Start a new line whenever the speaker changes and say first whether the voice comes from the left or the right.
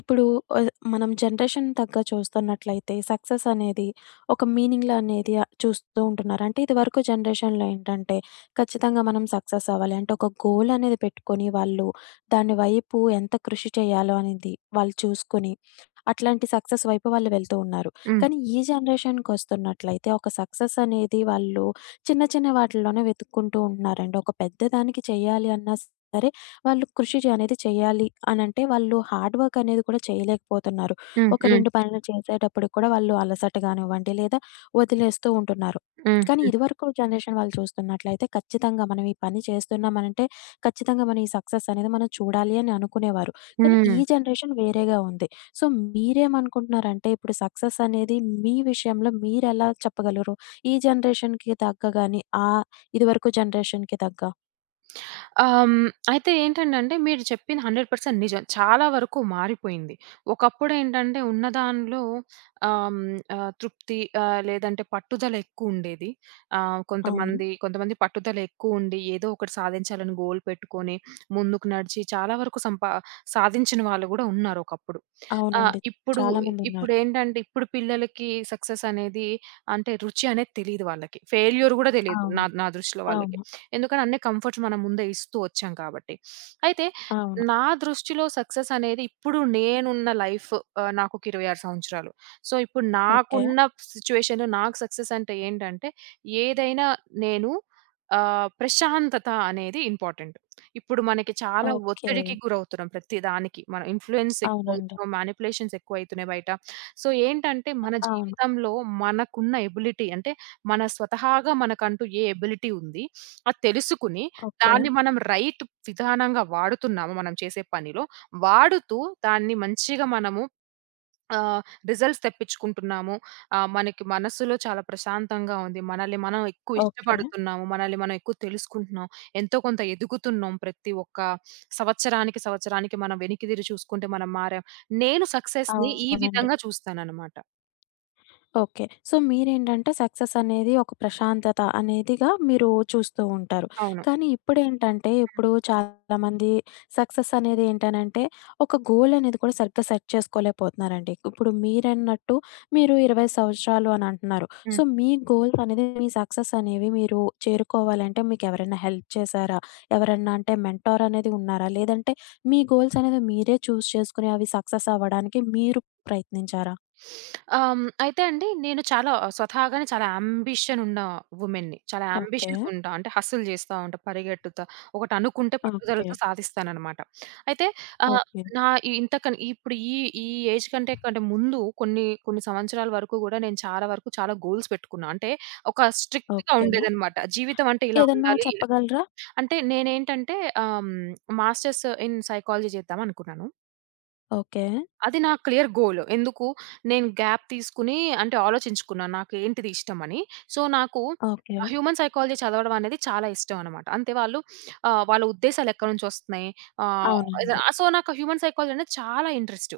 left: ఇప్పుడు ఆహ్, మనం జనరేషన్ తగ్గ చూస్తున్నట్లయితే సక్సెస్ అనేది ఒక మీనింగ్‌లా అనేది చూస్తూ ఉంటున్నారు. అంటే ఇదివరకు జనరేషన్‌లో ఏంటంటే ఖచ్చితంగా మనం సక్సెస్ అవ్వాలి. అంటే ఒక గోల్ అనేది పెట్టుకొని వాళ్ళు దాని వైపు ఎంత కృషి చేయాలో అనేది వాళ్ళు చూసుకొని అట్లాంటి సక్సెస్ వైపు వాళ్ళు వెళ్తూ ఉన్నారు.
right: హ్మ్.
left: కానీ ఈ జనరేషన్‌కొస్తున్నట్లయితే ఒక సక్సెస్ అనేది వాళ్ళు చిన్న చిన్న వాటిల్లోనే వెతుక్కుంటూ ఉంటున్నారండి. ఒక పెద్ద దానికి చేయాలి అన్నా సరే వాళ్ళు కృషి చే అనేది చేయాలి అనంటే, వాళ్ళు హార్డ్ వర్క్ అనేది కూడా చేయలేకపోతున్నారు.
right: హ్మ్.
left: ఒక
right: హ్మ్.
left: 2 పనులు చేసేటప్పటికి కూడా వాళ్ళు అలసట గానివ్వండి, లేదా వదిలేస్తూ ఉంటున్నారు.
right: హ్మ్.
left: కానీ ఇదివరకు జనరేషన్ వాళ్ళు చూస్తున్నట్లయితే ఖచ్చితంగా మనం ఈ పని చేస్తున్నామనంటే, ఖచ్చితంగా మనం ఈ సక్సెస్ అనేది మనం చూడాలి అని అనుకునేవారు. కానీ ఈ
right: హ్మ్.
left: జనరేషన్ వేరేగా ఉంది. సో, మీరేమనుకుంటున్నారంటే ఇప్పుడు సక్సెస్ అనేది మీ విషయంలో మీరెలా చెప్పగలరు? ఈ జనరేషన్‌కి తగ్గ గాని, ఇదివరకు జనరేషన్‌కి తగ్గ?
right: హ్మ్. అయితే ఏంటండంటే మీరు చెప్పింది 100% నిజం. చాలా వరకు మారిపోయింది. ఒకప్పుడేంటంటే ఉన్న దానిలో ఆహ్, హ్మ్. తృప్తి లేదంటే పట్టుదల ఎక్కువుండేది.
left: అవును.
right: కొంతమంది కొంతమంది పట్టుదల ఎక్కువుండి ఏదో ఒకటి సాధించాలని గోల్ పెట్టుకొని ముందుకు నడిచి చాలా వరకు సాధించిన వాళ్ళు గూడా ఉన్నారు ఒకప్పుడు. ఆహ్,
left: అవునండి.
right: ఇప్పుడు
left: చాలా మందున్నారు.
right: ఇప్పుడేంటంటే ఇప్పుడు పిల్లలకి సక్సెస్ అనేది అంటే రుచి అనేది తెలీదు వాళ్ళకి. ఫెయిల్యూర్ గూడా తెలీదు నా
left: అవును.
right: నా దృష్టిలో వాళ్ళకి.
left: అవును.
right: ఎందుకని అన్ని కంఫర్ట్స్ మనం ముందే ఇస్తూ వచ్చాం కాబట్టి. అయితే
left: అవును.
right: నా దృష్టిలో సక్సెస్ అనేది ఇప్పుడు నేనున్న లైఫ్, నాకొక 26 సంవత్సరాలు. సో, ఇప్పుడు
left: ఓకే.
right: నాకున్న సిట్యుయేషన్‌లో నాకు సక్సెస్ అంటే ఏంటంటే ఏదైనా నేను ప్రశాంతత అనేది ఇంపార్టెంట్. ఇప్పుడు మనకి చాలా
left: ఓకే.
right: ఒత్తిడికి గురవుతున్నాం ప్రతి దానికి. మన ఇన్‌ఫ్లూయెన్స్
left: అవునండి.
right: ఎక్కువవుతున్నాం. మానిప్యులేషన్స్ ఎక్కువైతున్నాయి బయట. సో, ఏంటంటే మన
left: అవును.
right: జీవితంలో మనకున్న ఎబిలిటీ అంటే మన స్వతహాగా మనకంటూ ఏ ఎబిలిటీ ఉంది? అది తెలుసుకుని,
left: ఓకే.
right: దాన్ని మనం రైట్ విధానంగా వాడుతున్నామా మనం చేసే పనిలో, వాడుతూ దాన్ని మంచిగా మనము ఆహ్, రిజల్ట్స్ తెప్పించుకుంటున్నాము. మనకి మనస్సులో చాలా ప్రశాంతంగా ఉంది. మనల్ని మనం ఎక్కువ
left: ఓకే.
right: ఇష్టపడుతున్నాము. మనల్ని మనం ఎక్కువ తెలుసుకుంటున్నాం. ఎంతో కొంత ఎదుగుతున్నాం. ప్రతి ఒక్క సంవత్సరానికి, సంవత్సరానికి మనం వెనక్కి తిరిగి చూసుకుంటే మనం మారాం. నేను సక్సెస్‌ని ఈ
left: అవునండి.
right: విధంగా చూస్తాననమాట.
left: ఓకే. సో, మీరేంటంటే సక్సెస్ అనేది ఒక ప్రశాంతత అనేదిగా మీరు చూస్తూ ఉంటారు.
right: అవును.
left: కానీ ఇప్పుడేంటంటే, ఇప్పుడు చాలామంది సక్సెస్ అనేది ఏంటనంటే, ఒక గోల్ అనేది కూడా సరిగ్గా సెట్ చేసుకోలేకపోతున్నారండి. ఇప్పుడు మీరన్నట్టు మీరు 20 సంవత్సరాలు అని అంటున్నారు. సో,
right: హ్మ్.
left: మీ గోల్స్ అనేది మీ సక్సెస్ అనేవి మీరు చేరుకోవాలంటే మీకెవరైనా హెల్ప్ చేశారా? ఎవరన్నా అంటే మెంటార్ అనేది ఉన్నారా? లేదంటే మీ గోల్స్ అనేది మీరే చూజ్ చేసుకొని అవి సక్సెస్ అవ్వడానికి మీరు ప్రయత్నించారా?
right: హ్మ్. అయితే అండి నేను చాలా స్వతహాగానే చాలా యాంబిషన్ ఉన్న వుమెన్‌ని. చాలా
left: ఓకే.
right: యాంబిషియస్ ఉంటా. అంటే హస్సుల్ జేస్తా ఉంటా, పరిగెట్టుతా. ఒకటనుకుంటే
left: ఓకే.
right: పట్టుదలతో సాధిస్తాననమాట. అయితే ఆహ్,
left: ఓకే.
right: నా ఇంతకని ఇప్పుడు ఈ ఈ ఏజ్ కంటే కంటే ముందు కొన్ని కొన్ని సంవత్సరాల వరకు గూడా నేను చాలా వరకు చాలా గోల్స్ పెట్టుకున్నా. అంటే ఒక స్ట్రిక్ట్‌గా
left: ఓకే.
right: ఉండేదనమాట. జీవితం అంటే ఇలా
left: ఏదన్నా
right: ఉండాలి.
left: చెప్పగలరా?
right: అంటే నేనేంటంటే ఆహ్, హ్మ్, మాస్టర్స్ ఇన్ సైకాలజీ చేద్దాం అనుకున్నాను.
left: ఓకే.
right: అది నా క్లియర్ గోల్. ఎందుకు నేను గ్యాప్ తీసుకొని అంటే ఆలోచించుకున్నాను. నాకు ఏంటిది ఇష్టమని. సో, నాకు
left: ఓకే.
right: హ్యూమన్ సైకాలజీ చదవడం అనేది చాలా ఇష్టం అనమాట. అంతే వాళ్ళ ఉద్దేశాలు ఎక్కడి నుంచి వస్తున్నాయి. ఆహ్, ఇద
left: అవునండి.
right: సో, నాకు హ్యూమన్ సైకాలజీ అనేది చాలా ఇంట్రెస్ట్.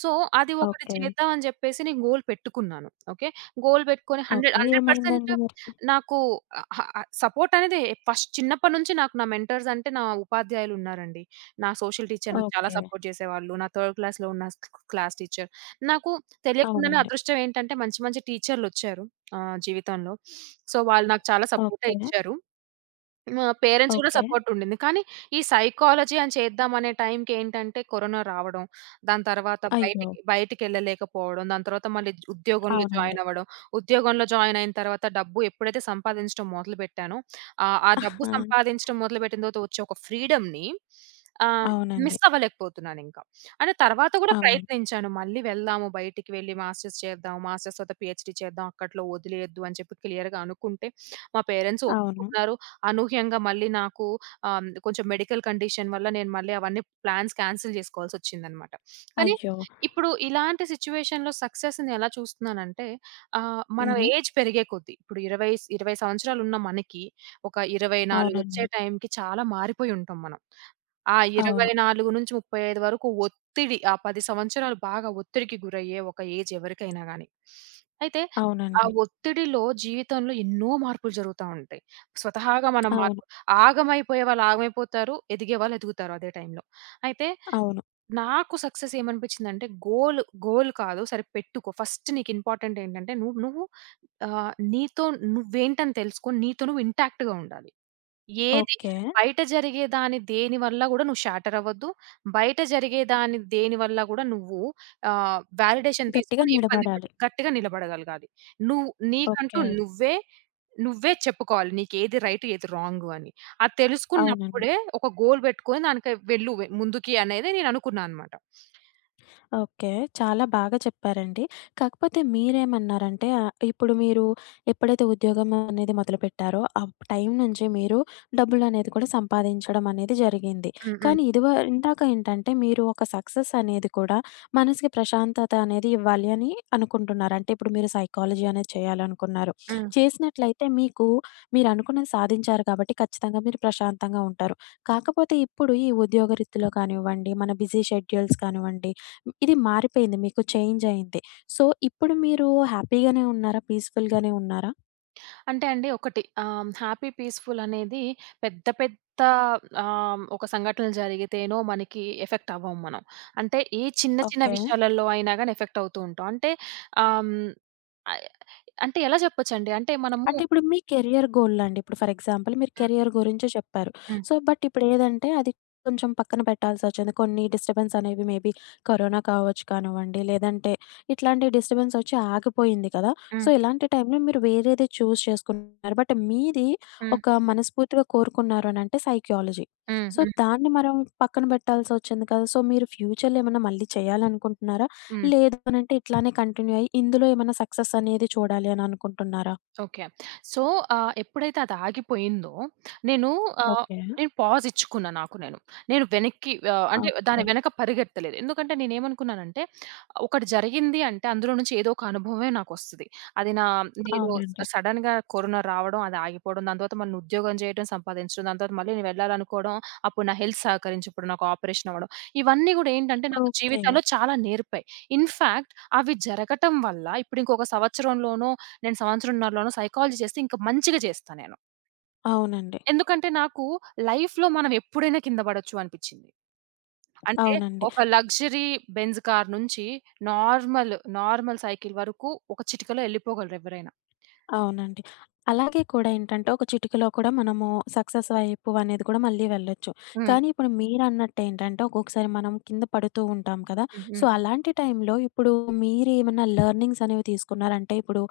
right: సో, అది ఒకటి
left: ఓకే.
right: చేద్దాం అని చెప్పేసి నేను గోల్ పెట్టుకున్నాను. ఓకే. గోల్ పెట్టుకొని 100,
left: ఓకే. ఏమైందండి
right: 100%
left: మరి?
right: నాకు ఆహ్, ఆహ్, సపోర్ట్ అనేది ఫస్ట్ చిన్నప్పటి నుంచి నాకు నా మెంటర్స్ అంటే నా ఉపాధ్యాయులు ఉన్నారండి. నా సోషల్ టీచర్ నాకు చాలా
left: ఓకే.
right: సపోర్ట్ చేసేవాళ్ళు. నా థర్డ్ క్లాస్‌లో ఉన్న క్లాస్ టీచర్. నాకు తెలియకుండానే
left: అవునండి.
right: అదృష్టం ఏంటంటే మంచి మంచి టీచర్‌లొచ్చారు జీవితంలో. సో, వాళ్ళు నాకు చాలా సపోర్టే
left: ఓకే.
right: ఇచ్చారు. మా పేరెంట్స్ గూడా
left: ఓకే.
right: సపోర్ట్ ఉండింది. కానీ, ఈ సైకాలజీ అని చేద్దామనే టైంకేంటంటే కరోనా రావడం, దాని తర్వాత
left: అయ్యో!
right: బయటికెళ్ళలేకపోవడం, దాని తర్వాత మళ్ళీ ఉద్యోగంలో
left: అవునండి.
right: జాయిన్ అవ్వడం, ఉద్యోగంలో జాయిన్ అయిన తర్వాత డబ్బు ఎప్పుడైతే సంపాదించడం మొదలుపెట్టానో, ఆ ఆ
left: ఆ!
right: డబ్బు సంపాదించడం మొదలుపెట్టిన తర్వాత వచ్చే ఒక ఫ్రీడమ్‌ని ఆహ్,
left: అవునండి.
right: మిస్ అవ్వలేకపోతున్నానింక. అంటే తర్వాత గూడా
left: అవును.
right: ప్రయత్నించాను. మళ్ళీ వెళ్దాము బయటికి వెళ్లి మాస్టర్స్ చేద్దాం, మాస్టర్స్ తర్వాత పీహెచ్‌డీ చేద్దాం, అక్కట్లో వదిలేయొద్దు అని చెప్పి క్లియర్‌గా అనుకుంటే, మా పేరెంట్స్
left: అవును.
right: ఒప్పుకున్నారు. అనూహ్యంగా మళ్ళీ నాకు కొంచెం మెడికల్ కండిషన్ వల్ల నేను మళ్ళీ అవన్నీ ప్లాన్స్ క్యాన్సిల్ జేసుకోవాల్సొచ్చిందనమాట. కానీ
left: అయ్యో!
right: ఇప్పుడు ఇలాంటి సిట్యుయేషన్‌లో సక్సెస్‌ని ఎలా చూస్తున్నానంటే మన
left: హుహు.
right: ఏజ్ పెరిగే కొద్దీ ఇప్పుడు 20 20 సంవత్సరాలున్న మనకి ఒక 24
left: అవునండి.
right: వచ్చే టైంకి చాలా మారిపోయి ఉంటాం మనం. ఆ
left: అవును.
right: 24 నుంచి 35 వరకు ఒత్తిడి, ఆ 10 సంవత్సరాలు బాగా ఒత్తిడికి గురయ్యే ఒక ఏజ్ ఎవరికైనా గాని. అయితే ఆ
left: అవునండి.
right: ఒత్తిడిలో జీవితంలో ఎన్నో మార్పులు జరుగుతా ఉంటాయి. స్వతహాగా మనం
left: అవును.
right: మార్పు ఆగమైపోయే వాళ్ళు ఆగమైపోతారు. ఎదిగే వాళ్ళు ఎదుగుతారు అదే టైంలో. అయితే
left: అవును.
right: నాకు సక్సెస్ ఏమనిపించిందంటే గోల్ కాదు సరే పెట్టుకో. ఫస్ట్ నీకు ఇంపార్టెంట్ ఏంటంటే నువ్వు నువ్వు నీతో నువ్వేంటని తెలుసుకొని నీతో నువ్వు ఇంటాక్ట్‌గా ఉండాలి. ఏది
left: ఓకే.
right: బయట జరిగేదాని దేని వల్ల గూడా నువ్వు షాటర్ అవ్వద్దు. బయట జరిగేదాని దేని వల్ల గూడా నువ్వు వాలిడేషన్
left: గట్టిగా
right: తీసుకొని ఇబ్బంది
left: నిలబడాలి.
right: పడద్దు. గట్టిగా నిలబడగలగాలి. నువ్వు నీకంటూ
left: ఓకే.
right: నువ్వే నువ్వే చెప్పుకోవాలి. నీకేది రైట్, ఏది రాంగు అని. అది
left: అవునండి.
right: తెలుసుకున్నప్పుడే ఒక గోల్ పెట్టుకొని దానికి వెళ్ళు ముందుకి అనేది నేననుకున్నా అనమాట.
left: ఓకే. చాలా బాగా చెప్పారండి. కాకపోతే మీరేమన్నారంటే ఇప్పుడు మీరు ఎప్పుడైతే ఉద్యోగం అనేది మొదలుపెట్టారో, ఆ టైం నుంచి మీరు డబ్బులనేది కూడా సంపాదించడం అనేది జరిగింది.
right: హ్మ్. హ్మ్.
left: కానీ ఇదివ ఇందాక ఏంటంటే మీరు ఒక సక్సెస్ అనేది కూడా మనసుకి ప్రశాంతత అనేది ఇవ్వాలి అని అనుకుంటున్నారు. అంటే ఇప్పుడు మీరు సైకాలజీ అనేది చేయాలనుకున్నారు.
right: హ్మ్.
left: చేసినట్లయితే మీకు మీరనుకున్నది సాధించారు కాబట్టి ఖచ్చితంగా మీరు ప్రశాంతంగా ఉంటారు. కాకపోతే ఇప్పుడు ఈ ఉద్యోగరీత్యాలో కానివ్వండి, మన బిజీ షెడ్యూల్స్ కానివ్వండి, ఇది మారిపోయింది. మీకు చేంజ్ అయింది. సో, ఇప్పుడు మీరు హ్యాపీ గానే ఉన్నారా? పీస్‌ఫుల్ గానే ఉన్నారా?
right: అంటే అండి ఒకటి హ్యాపీ, పీస్‌ఫుల్ అనేది పెద్ద పెద్ద ఒక సంఘటనలు జరిగితేనో మనకి ఎఫెక్ట్ అవ్వం మనం. అంటే ఏ చిన్న చిన్న
left: ఓకే.
right: విషయాలలో అయినా గాని ఎఫెక్ట్ అవుతూ ఉంటాం. ఆహ్, అంటే ఎలా చెప్పొచ్చండి? అంటే మనము
left: అంటే ఇప్పుడు మీ కెరియర్ గోల్‌లండి. ఇప్పుడు ఫర్ ఎగ్జాంపుల్ మీరు
right: హ్మ్.
left: కెరియర్ గురించి చెప్పారు.
right: హ్మ్.
left: సో, బట్ ఇప్పుడేదంటే అది కొంచెం పక్కన పెట్టాల్సొచ్చింది. కొన్ని డిస్టర్బెన్స్ అనేవి మేబీ కరోనా కావచ్చు కానివ్వండి, లేదంటే ఇట్లాంటి డిస్టర్బెన్స్ వచ్చి ఆగిపోయింది కదా! సో,
right: హ్మ్.
left: ఇలాంటి టైంలో మీరు వేరేది చూజ్ చేసుకున్నారు. బట్ మీది
right: హ్మ్.
left: ఒక మనస్ఫూర్తిగా కోరుకున్నారు అనంటే సైకియాలజీ.
right: హ్మ్.
left: సో,
right: హ్మ్.
left: దాన్ని మనం పక్కన పెట్టాల్సొచ్చింది కదా! సో, మీరు ఫ్యూచర్‌లో ఏమన్నా మళ్ళీ చేయాలనుకుంటున్నారా?
right: హ్మ్.
left: లేదు అనంటే ఇట్లానే కంటిన్యూ అయ్యి ఇందులో ఏమన్నా సక్సెస్ అనేది చూడాలి అని అనుకుంటున్నారా?
right: ఓకే. సో, ఎప్పుడైతే అది ఆగిపోయిందో, నేను ఆహ్,
left: ఓకే.
right: నేను పాజ్ ఇచ్చుకున్నా నాకు నేను. నేను వెనక్కి, అంటే దాని
left: ఓకే.
right: వెనక పరిగెత్తలేదు. ఎందుకంటే నేనేమనుకున్నానంటే, ఒకటి జరిగింది అంటే అందులో నుంచి ఏదో ఒక అనుభవమే నాకొస్తది. అది నా నేను
left: అవునండి.
right: సడెన్‌గా కరోనా రావడం, అది ఆగిపోవడం, దాని తర్వాత మళ్ళీ ఉద్యోగం చేయడం, సంపాదించడం, దాని తర్వాత మళ్ళీ నేను వెళ్ళాలనుకోవడం, అప్పుడు నా హెల్త్ సహకరించకపోవడం, నాకు ఆపరేషన్ అవ్వడం, ఇవన్నీ గూడా ఏంటంటే నాకు
left: ఓకే.
right: జీవితంలో చాలా నేర్పాయి. ఇన్‌ఫాక్ట్ అవి జరగటం వల్ల ఇప్పుడు ఇంకొక సంవత్సరంలోనో, నేను సంవత్సరంన్నరలోనో సైకాలజీ చేస్తే ఇంకా మంచిగా చేస్తా నేను.
left: అవునండి.
right: ఎందుకంటే నాకు లైఫ్‌లో మనం ఎప్పుడైనా కింద పడొచ్చు అనిపిచ్చింది. అంటే
left: అవునండి.
right: ఒక లగ్జరీ బెంజ్ కార్ నుంచి నార్మల్, నార్మల్ సైకిల్ వరకు ఒక చిటికలో ఎళ్ళిపోగలరు ఎవరైనా.
left: అవునండి. అలాగే కూడా ఏంటంటే ఒక చిటికలో కూడా మనము సక్సెస్ వైపు అనేది కూడా మళ్ళీ వెళ్ళొచ్చు.
right: హ్మ్.
left: కానీ ఇప్పుడు మీరన్నట్టేంటంటే ఒక్కొక్కసారి మనం కింద పడుతూ ఉంటాం కదా!
right: హ్మ్.
left: సో,
right: హ్మ్.
left: అలాంటి టైంలో ఇప్పుడు మీరేమన్నా లెర్నింగ్స్ అనేవి తీసుకున్నారంటే ఇప్పుడు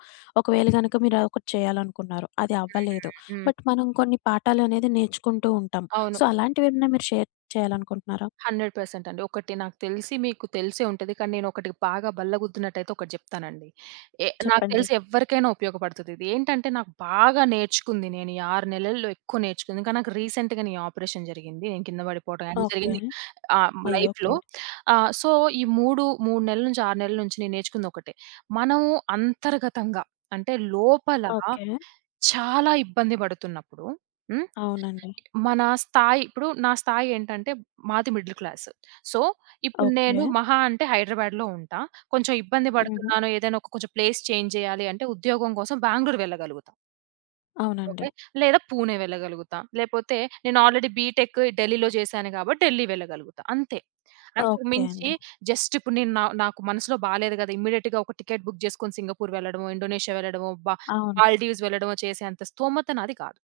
left: ఒకవేళ గనక మీరు ఒకటి చేయాలనుకున్నారు. అది అవ్వలేదు.
right: హ్మ్.
left: బట్ మనం కొన్ని పాఠాలనేది నేర్చుకుంటూ ఉంటాం.
right: అవును.
left: సో, అలాంటివేమన్నా మీరు షేర్ చేయాలనుకుంటున్నారా?
right: 100% అండి. ఒకటి నాకు తెలిసి మీకు తెలిసే ఉంటది. కానీ నేనొకటి బాగా బల్లగుద్దినట్టయితే ఒకటి జెప్తానండి. నాకు
left: చెప్పండి.
right: తెలిసి ఎవ్వరికైనా ఉపయోగపడుతది. ఇది ఏంటంటే నాకు బాగా నేర్చుకుంది. నేను ఈ 6 నెలల్లో ఎక్కువ నేర్చుకుంది. ఇంకా నాకు రీసెంట్‌గా నీ ఆపరేషన్ జరిగింది. నేను కింద పడిపోవడం అన్నీ
left: ఓకే.
right: జరిగింది
left: అయ్యో!
right: లైఫ్‌లో.
left: ఓకే.
right: సో, ఈ 3, 3 నెలల నుంచి 6 నెలల నుంచి నేను నేర్చుకుంది ఒకటే. మనము అంతర్గతంగా అంటే లోపల
left: ఓకే.
right: చాలా ఇబ్బంది పడుతున్నప్పుడు హ్మ్.
left: అవునండి.
right: మన స్థాయి ఇప్పుడు నా స్థాయి ఏంటంటే మాది మిడిల్ క్లాస్. సో, ఇప్పుడు నేను
left: ఓకే.
right: మహా అంటే హైదరాబాద్‌లో ఉంటా. కొంచెం ఇబ్బంది
left: హుహు.
right: పడుతున్నాను. ఏదైనా ఒక కొంచెం ప్లేస్ చేంజ్ చేయాలి అంటే ఉద్యోగం కోసం బెంగుళూరు వెళ్ళగలుగుతా.
left: అవునండి.
right: ఓకే. లేదా పూణే వెళ్ళగలుగుతా. లేపోతే నేను ఆల్రెడీ బీటెక్ ఢిల్లీలో చేశాను కాబట్టి ఢిల్లీ వెళ్ళగలుగుతా. అంతే. అంతకు
left: ఓకే
right: మించి
left: అండి.
right: జస్ట్ ఇప్పుడు నేను నా నాకు మనసులో బాలేదు కదా! ఇమ్మీడియేట్‌గా ఒక టికెట్ బుక్ చేసుకొని సింగపూర్ వెళ్ళడమో, ఇండోనేషియా వెళ్ళడమో,
left: అవును.
right: మాల్‌డీవ్స్ వెళ్ళడమో చేసేంత స్తోమత నాది కాదు.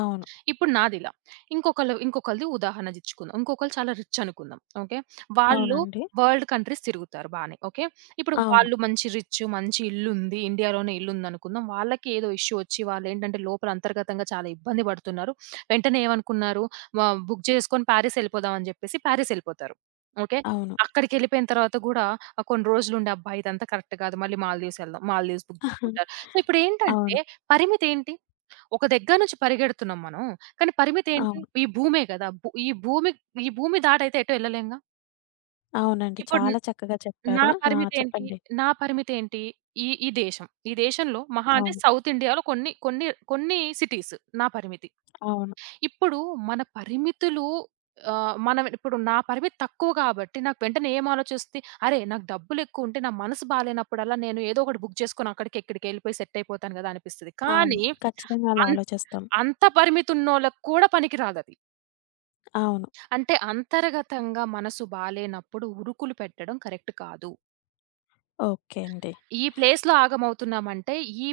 left: అవును.
right: ఇప్పుడు నాదిలా. ఇంకొకళ్ళది ఉదాహరణ ఇచ్చుకుందాం. ఇంకొకళ్ళు చాలా రిచ్ అనుకుందాం. ఓకే. వాళ్ళు
left: అవునండి.
right: వరల్డ్ కంట్రీస్ తిరుగుతారు బానే. ఓకే. ఇప్పుడు
left: అవును.
right: వాళ్ళు మంచి రిచ్, మంచి ఇల్లుంది. ఇండియాలోనే ఇల్లుందనుకుందాం. వాళ్ళకి ఏదో ఇష్యూ వచ్చి వాళ్ళేంటంటే లోపల అంతర్గతంగా చాలా ఇబ్బంది పడుతున్నారు. వెంటనే ఏమనుకున్నారు, వ బుక్ చేసుకొని పారిస్ ఎళ్ళిపోదాం అని చెప్పేసి పారిస్ ఎళ్ళిపోతారు. ఓకే.
left: అవును.
right: అక్కడికెళ్ళిపోయిన తర్వాత గూడా కొన్ని రోజులుండి అబ్బా! ఇదంతా కరెక్ట్ కాదు. మళ్ళీ మాల్దీవ్స్ ఎళ్దాం. మాల్దీవ్స్ బుక్ చేసుకుంటారు. సో, ఇప్పుడేంటంటే
left: అవును.
right: పరిమితేంటి? ఒక దగ్గర నుంచి పరిగెడుతున్నాం మనం. కానీ పరిమితేంటి?
left: అవును.
right: ఈ భూమే గదా! ఈ భూమి దాటైతే ఎటు ఎళ్ళలేంగా.
left: అవునండి.
right: ఇప్పుడు
left: చాలా చక్కగా
right: నా
left: చెప్పారు. ఆ!
right: పరిమితేంటి?
left: చెప్పండి.
right: నా పరిమితేంటి? ఈ ఈ దేశం. ఈ దేశంలో మహా అంటే
left: అవును.
right: సౌత్ ఇండియాలో కొన్ని కొన్ని కొన్ని సిటీస్ నా పరిమితి.
left: అవును.
right: ఇప్పుడు మన పరిమితులు మనం ఇప్పుడు నా పరిమితి తక్కువ కాబట్టి నాకు వెంటనే ఏం ఆలోచొస్తది? అరే! నాకు డబ్బులెక్కువుంటే నా మనసు బాలేనప్పుడల్లా నేను ఏదో ఒకటి బుక్ చేసుకొని అక్కడికి ఇక్కడికి ఎళ్ళిపోయి సెట్ అయిపోతాను గదా! అనిపిస్తది.
left: అవును.
right: కానీ
left: ఖచ్చితంగా అలా
right: అన్
left: ఆలోచిస్తాం.
right: అంత పరిమితున్నోళ్ళకి కూడా పనికిరాదది.
left: అవును.
right: అంటే అంతర్గతంగా మనసు బాలేనప్పుడు ఉరుకులు పెట్టడం కరెక్ట్ కాదు.
left: ఓకే అండి.
right: ఈ ప్లేస్‌లో ఆగమవుతున్నామంటే, ఈ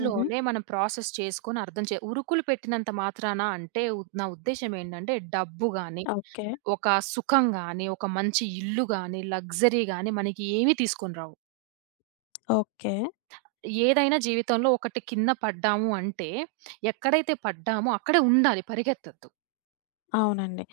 left: హుహు.
right: మనం ప్రాసెస్ చేసుకొని అర్థం ఉరుకులు పెట్టినంత మాత్రాన అంటే నా ఉద్దేశ్యం ఏంటంటే డబ్బు గాని,
left: ఓకే.
right: ఒక సుఖం గాని, ఒక మంచి ఇల్లు గాని, లగ్జరీ గాని మనకి ఏమీ తీసుకొని రావు.
left: ఓకే.
right: ఏదైనా జీవితంలో ఒకటి కింద పడ్డాము అంటే, ఎక్కడైతే పడ్డామో అక్కడే ఉండాలి, పరిగెత్తొద్దు.
left: అవునండి.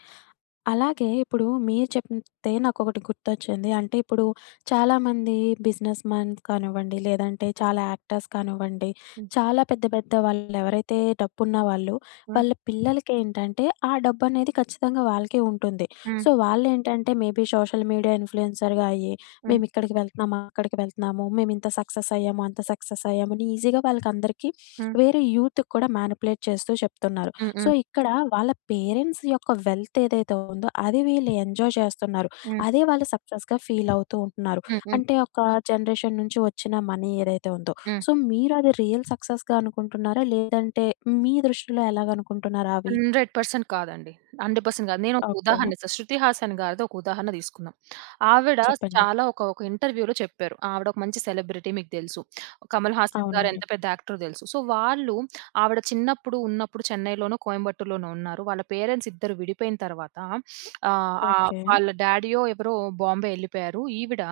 left: అలాగే ఇప్పుడు మీరు చెప్తే నాకొకటి గుర్తొచ్చింది. అంటే ఇప్పుడు చాలామంది బిజినెస్ మాన్స్ కానివ్వండి, లేదంటే చాలా యాక్టర్స్ కానివ్వండి,
right: హ్మ్.
left: చాలా పెద్ద పెద్ద వాళ్ళెవరైతే డబ్బున్న వాళ్ళు,
right: హ్మ్.
left: వాళ్ళ పిల్లలకేంటంటే ఆ డబ్బనేది ఖచ్చితంగా వాళ్ళకే ఉంటుంది.
right: హ్మ్.
left: సో, వాళ్ళేంటంటే మేబీ సోషల్ మీడియా ఇన్‌ఫ్లుయెన్సర్‌గా అయ్యి,
right: హ్మ్.
left: మేమిక్కడికి వెళ్తున్నాము, అక్కడికి వెళ్తున్నాము, మేమింత సక్సెస్ అయ్యాము, అంత సక్సెస్ అయ్యాము అని ఈజీగా వాళ్ళకందరికీ
right: హ్మ్.
left: వేరే యూత్‌కి కూడా మ్యానిపులేట్ చేస్తూ చెప్తున్నారు.
right: హ్మ్.
left: సో,
right: హ్మ్.
left: ఇక్కడ వాళ్ళ పేరెంట్స్ యొక్క వెల్త్ ఏదైతే ఉందో, అది వీళ్ళు ఎంజాయ్ చేస్తున్నారు.
right: హ్మ్.
left: అదే వాళ్ళు సక్సెస్‌గా ఫీల్ అవుతూ ఉంటున్నారు.
right: హ్మ్. హ్మ్.
left: అంటే ఒక జనరేషన్ నుంచి వచ్చిన మనీ ఏదైతే ఉందో,
right: హ్మ్.
left: సో, మీరు అది రియల్ సక్సెస్‌గా అనుకుంటున్నారా? లేదంటే మీ దృష్టిలో ఎలాగనుకుంటున్నారా అవి?
right: 100% కాదండి. 100% కాదు. నేనొక
left: ఓకే.
right: ఉదాహరణ ఇస్తా. 'శృతి హాసన్' గారిది ఒక ఉదాహరణ తీసుకుందాం. ఆవిడ
left: చెప్పండి.
right: చాలా ఒక ఒక ఇంటర్వ్యూలో చెప్పారు. ఆవిడ ఒక మంచి సెలబ్రిటీ మీకు తెలుసు. 'కమల్ హాసన్' గారు
left: అవునండి.
right: ఎంత పెద్ద యాక్టరో తెలుసు. సో, ఆవిడ చిన్నప్పుడు ఉన్నప్పుడు చెన్నైలోనో, కోయంబత్తూర్‌లోనో ఉన్నారు. వాళ్ళ పేరెంట్స్ ఇద్దరు విడిపోయిన తర్వాత ఆహ్, ఆహ్,
left: ఓకే.
right: వాళ్ళ డ్యాడీయో ఎవరో బాంబే ఎళ్ళిపోయారు. ఈవిడ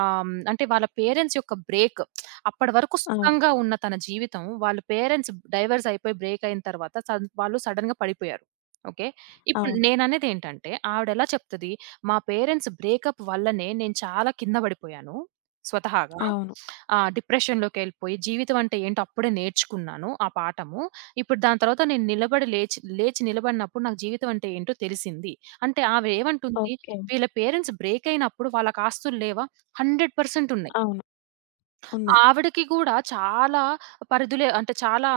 right: అంటే వాళ్ళ పేరెంట్స్ యొక్క బ్రేక్, అప్పటి వరకు
left: అవును.
right: సుఖంగా ఉన్న తన జీవితం వాళ్ళ పేరెంట్స్ డైవర్స్ అయిపోయి బ్రేక్ అయిన తర్వాత సడ్ వాళ్ళు సడెన్‌గా పడిపోయారు. ఓకే. ఇప్పుడు
left: అవును.
right: నేననేదేంటంటే ఆవిడెలా చెప్తది, మా పేరెంట్స్ బ్రేకప్ వల్లనే నేను చాలా కింద పడిపోయాను స్వతహాగా.
left: అవును.
right: డిప్రెషన్‌లోకెళ్ళిపోయి జీవితం అంటే ఏంటో అప్పుడే నేర్చుకున్నాను ఆ పాఠము. ఇప్పుడు దాని తర్వాత నేను నిలబడి లేచి, లేచి నిలబడినప్పుడు నాకు జీవితం అంటే ఏంటో తెలిసింది. అంటే ఆవిడేమంటుంది,
left: ఓకే.
right: వీళ్ళ పేరెంట్స్ బ్రేక్ అయినప్పుడు వాళ్ళకి ఆస్తులు లేవా? 100% ఉన్నాయి.
left: అవును. ఉన్నాయి.
right: ఆవిడకి గూడా చాలా పరిధులే అంటే చాలా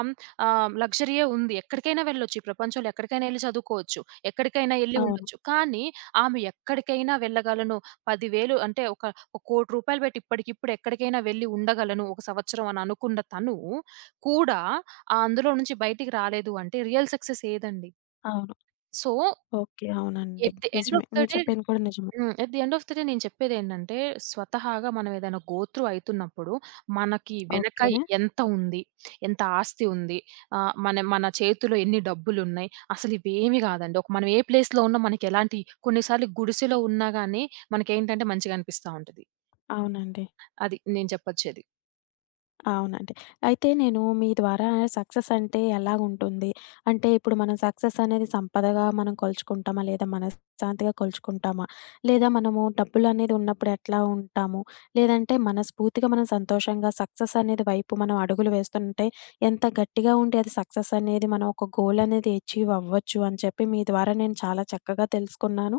right: లగ్జరీయే ఉంది. ఎక్కడికైనా వెళ్ళొచ్చు. ఈ ప్రపంచంలో ఎక్కడికైనా ఎళ్లి చదువుకోవచ్చు. ఎక్కడికైనా ఎళ్లి
left: అవును.
right: ఉండొచ్చు. కానీ ఆమె ఎక్కడికైనా వెళ్ళగలను. 10,000 అంటే ఒక రూ. 1,00,00,000 పెట్టి ఇప్పటికిప్పుడు ఎక్కడికైనా వెళ్లి ఉండగలను. ఒక సంవత్సరం అని అనుకున్న తను కూడా అందులో నుంచి బయటికి రాలేదు అంటే రియల్ సక్సెస్ ఏదండి?
left: అవును.
right: So,
left: okay. అవునండి.
right: ఎట్ ది ఎండ్
left: నిజమే.
right: ఆఫ్ ద
left: మీరు
right: డే
left: చెప్పింది కూడా నిజమే.
right: హ్మ్. At the end of the day నేను చెప్పేదేంటంటే, స్వతహాగా మనం ఏదైనా గో త్రూ అయితున్నప్పుడు, మనకి వెనక
left: ఓకే.
right: ఎంత ఉంది? ఎంత ఆస్తి ఉంది? మన మన చేతిలో ఎన్ని డబ్బులున్నాయి? అసలు ఇవేమి గాదండి. ఒక మనం ఏ ప్లేస్‌లో ఉన్నా మనకెలాంటి కొన్నిసార్లు గుడిసెలో ఉన్నా గానీ, మనకేంటంటే మంచిగా అనిపిస్తా ఉంటది.
left: అవునండి.
right: అది నేను చెప్పొచ్చేది.
left: అవునండి. అయితే నేను మీ ద్వారా సక్సెస్ అంటే ఎలాగుంటుంది? అంటే ఇప్పుడు మనం సక్సెస్ అనేది సంపదగా మనం కొలుచుకుంటామా? లేదా మనశ్శాంతిగా కొలుచుకుంటామా? లేదా మనము డబ్బులనేది ఉన్నప్పుడు ఎట్లా ఉంటాము? లేదంటే మనస్ఫూర్తిగా మనం సంతోషంగా సక్సెస్ అనేది వైపు మనం అడుగులు వేస్తుంటే ఎంత గట్టిగా ఉండి అది సక్సెస్ అనేది మనం ఒక గోల్ అనేది అచీవ్ అవ్వచ్చు అని చెప్పి మీ ద్వారా నేను చాలా చక్కగా తెలుసుకున్నాను.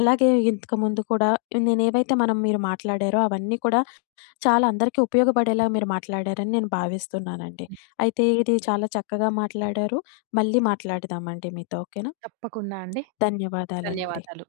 left: అలాగే ఇంతకుముందు కూడా నేనేవైతే మనం మీరు మాట్లాడారో అవన్నీ కూడా చాలా అందరికీ ఉపయోగపడేలా మీరు మాట్లాడారని నేను భావిస్తున్నానండి.
right: హ్మ్.
left: అయితే ఇది చాలా చక్కగా మాట్లాడారు. మళ్ళీ మాట్లాడదామండి మీతో. ఓకేనా?
right: తప్పకుండా అండి.
left: ధన్యవాదాలండి.
right: ధన్యవాదాలు.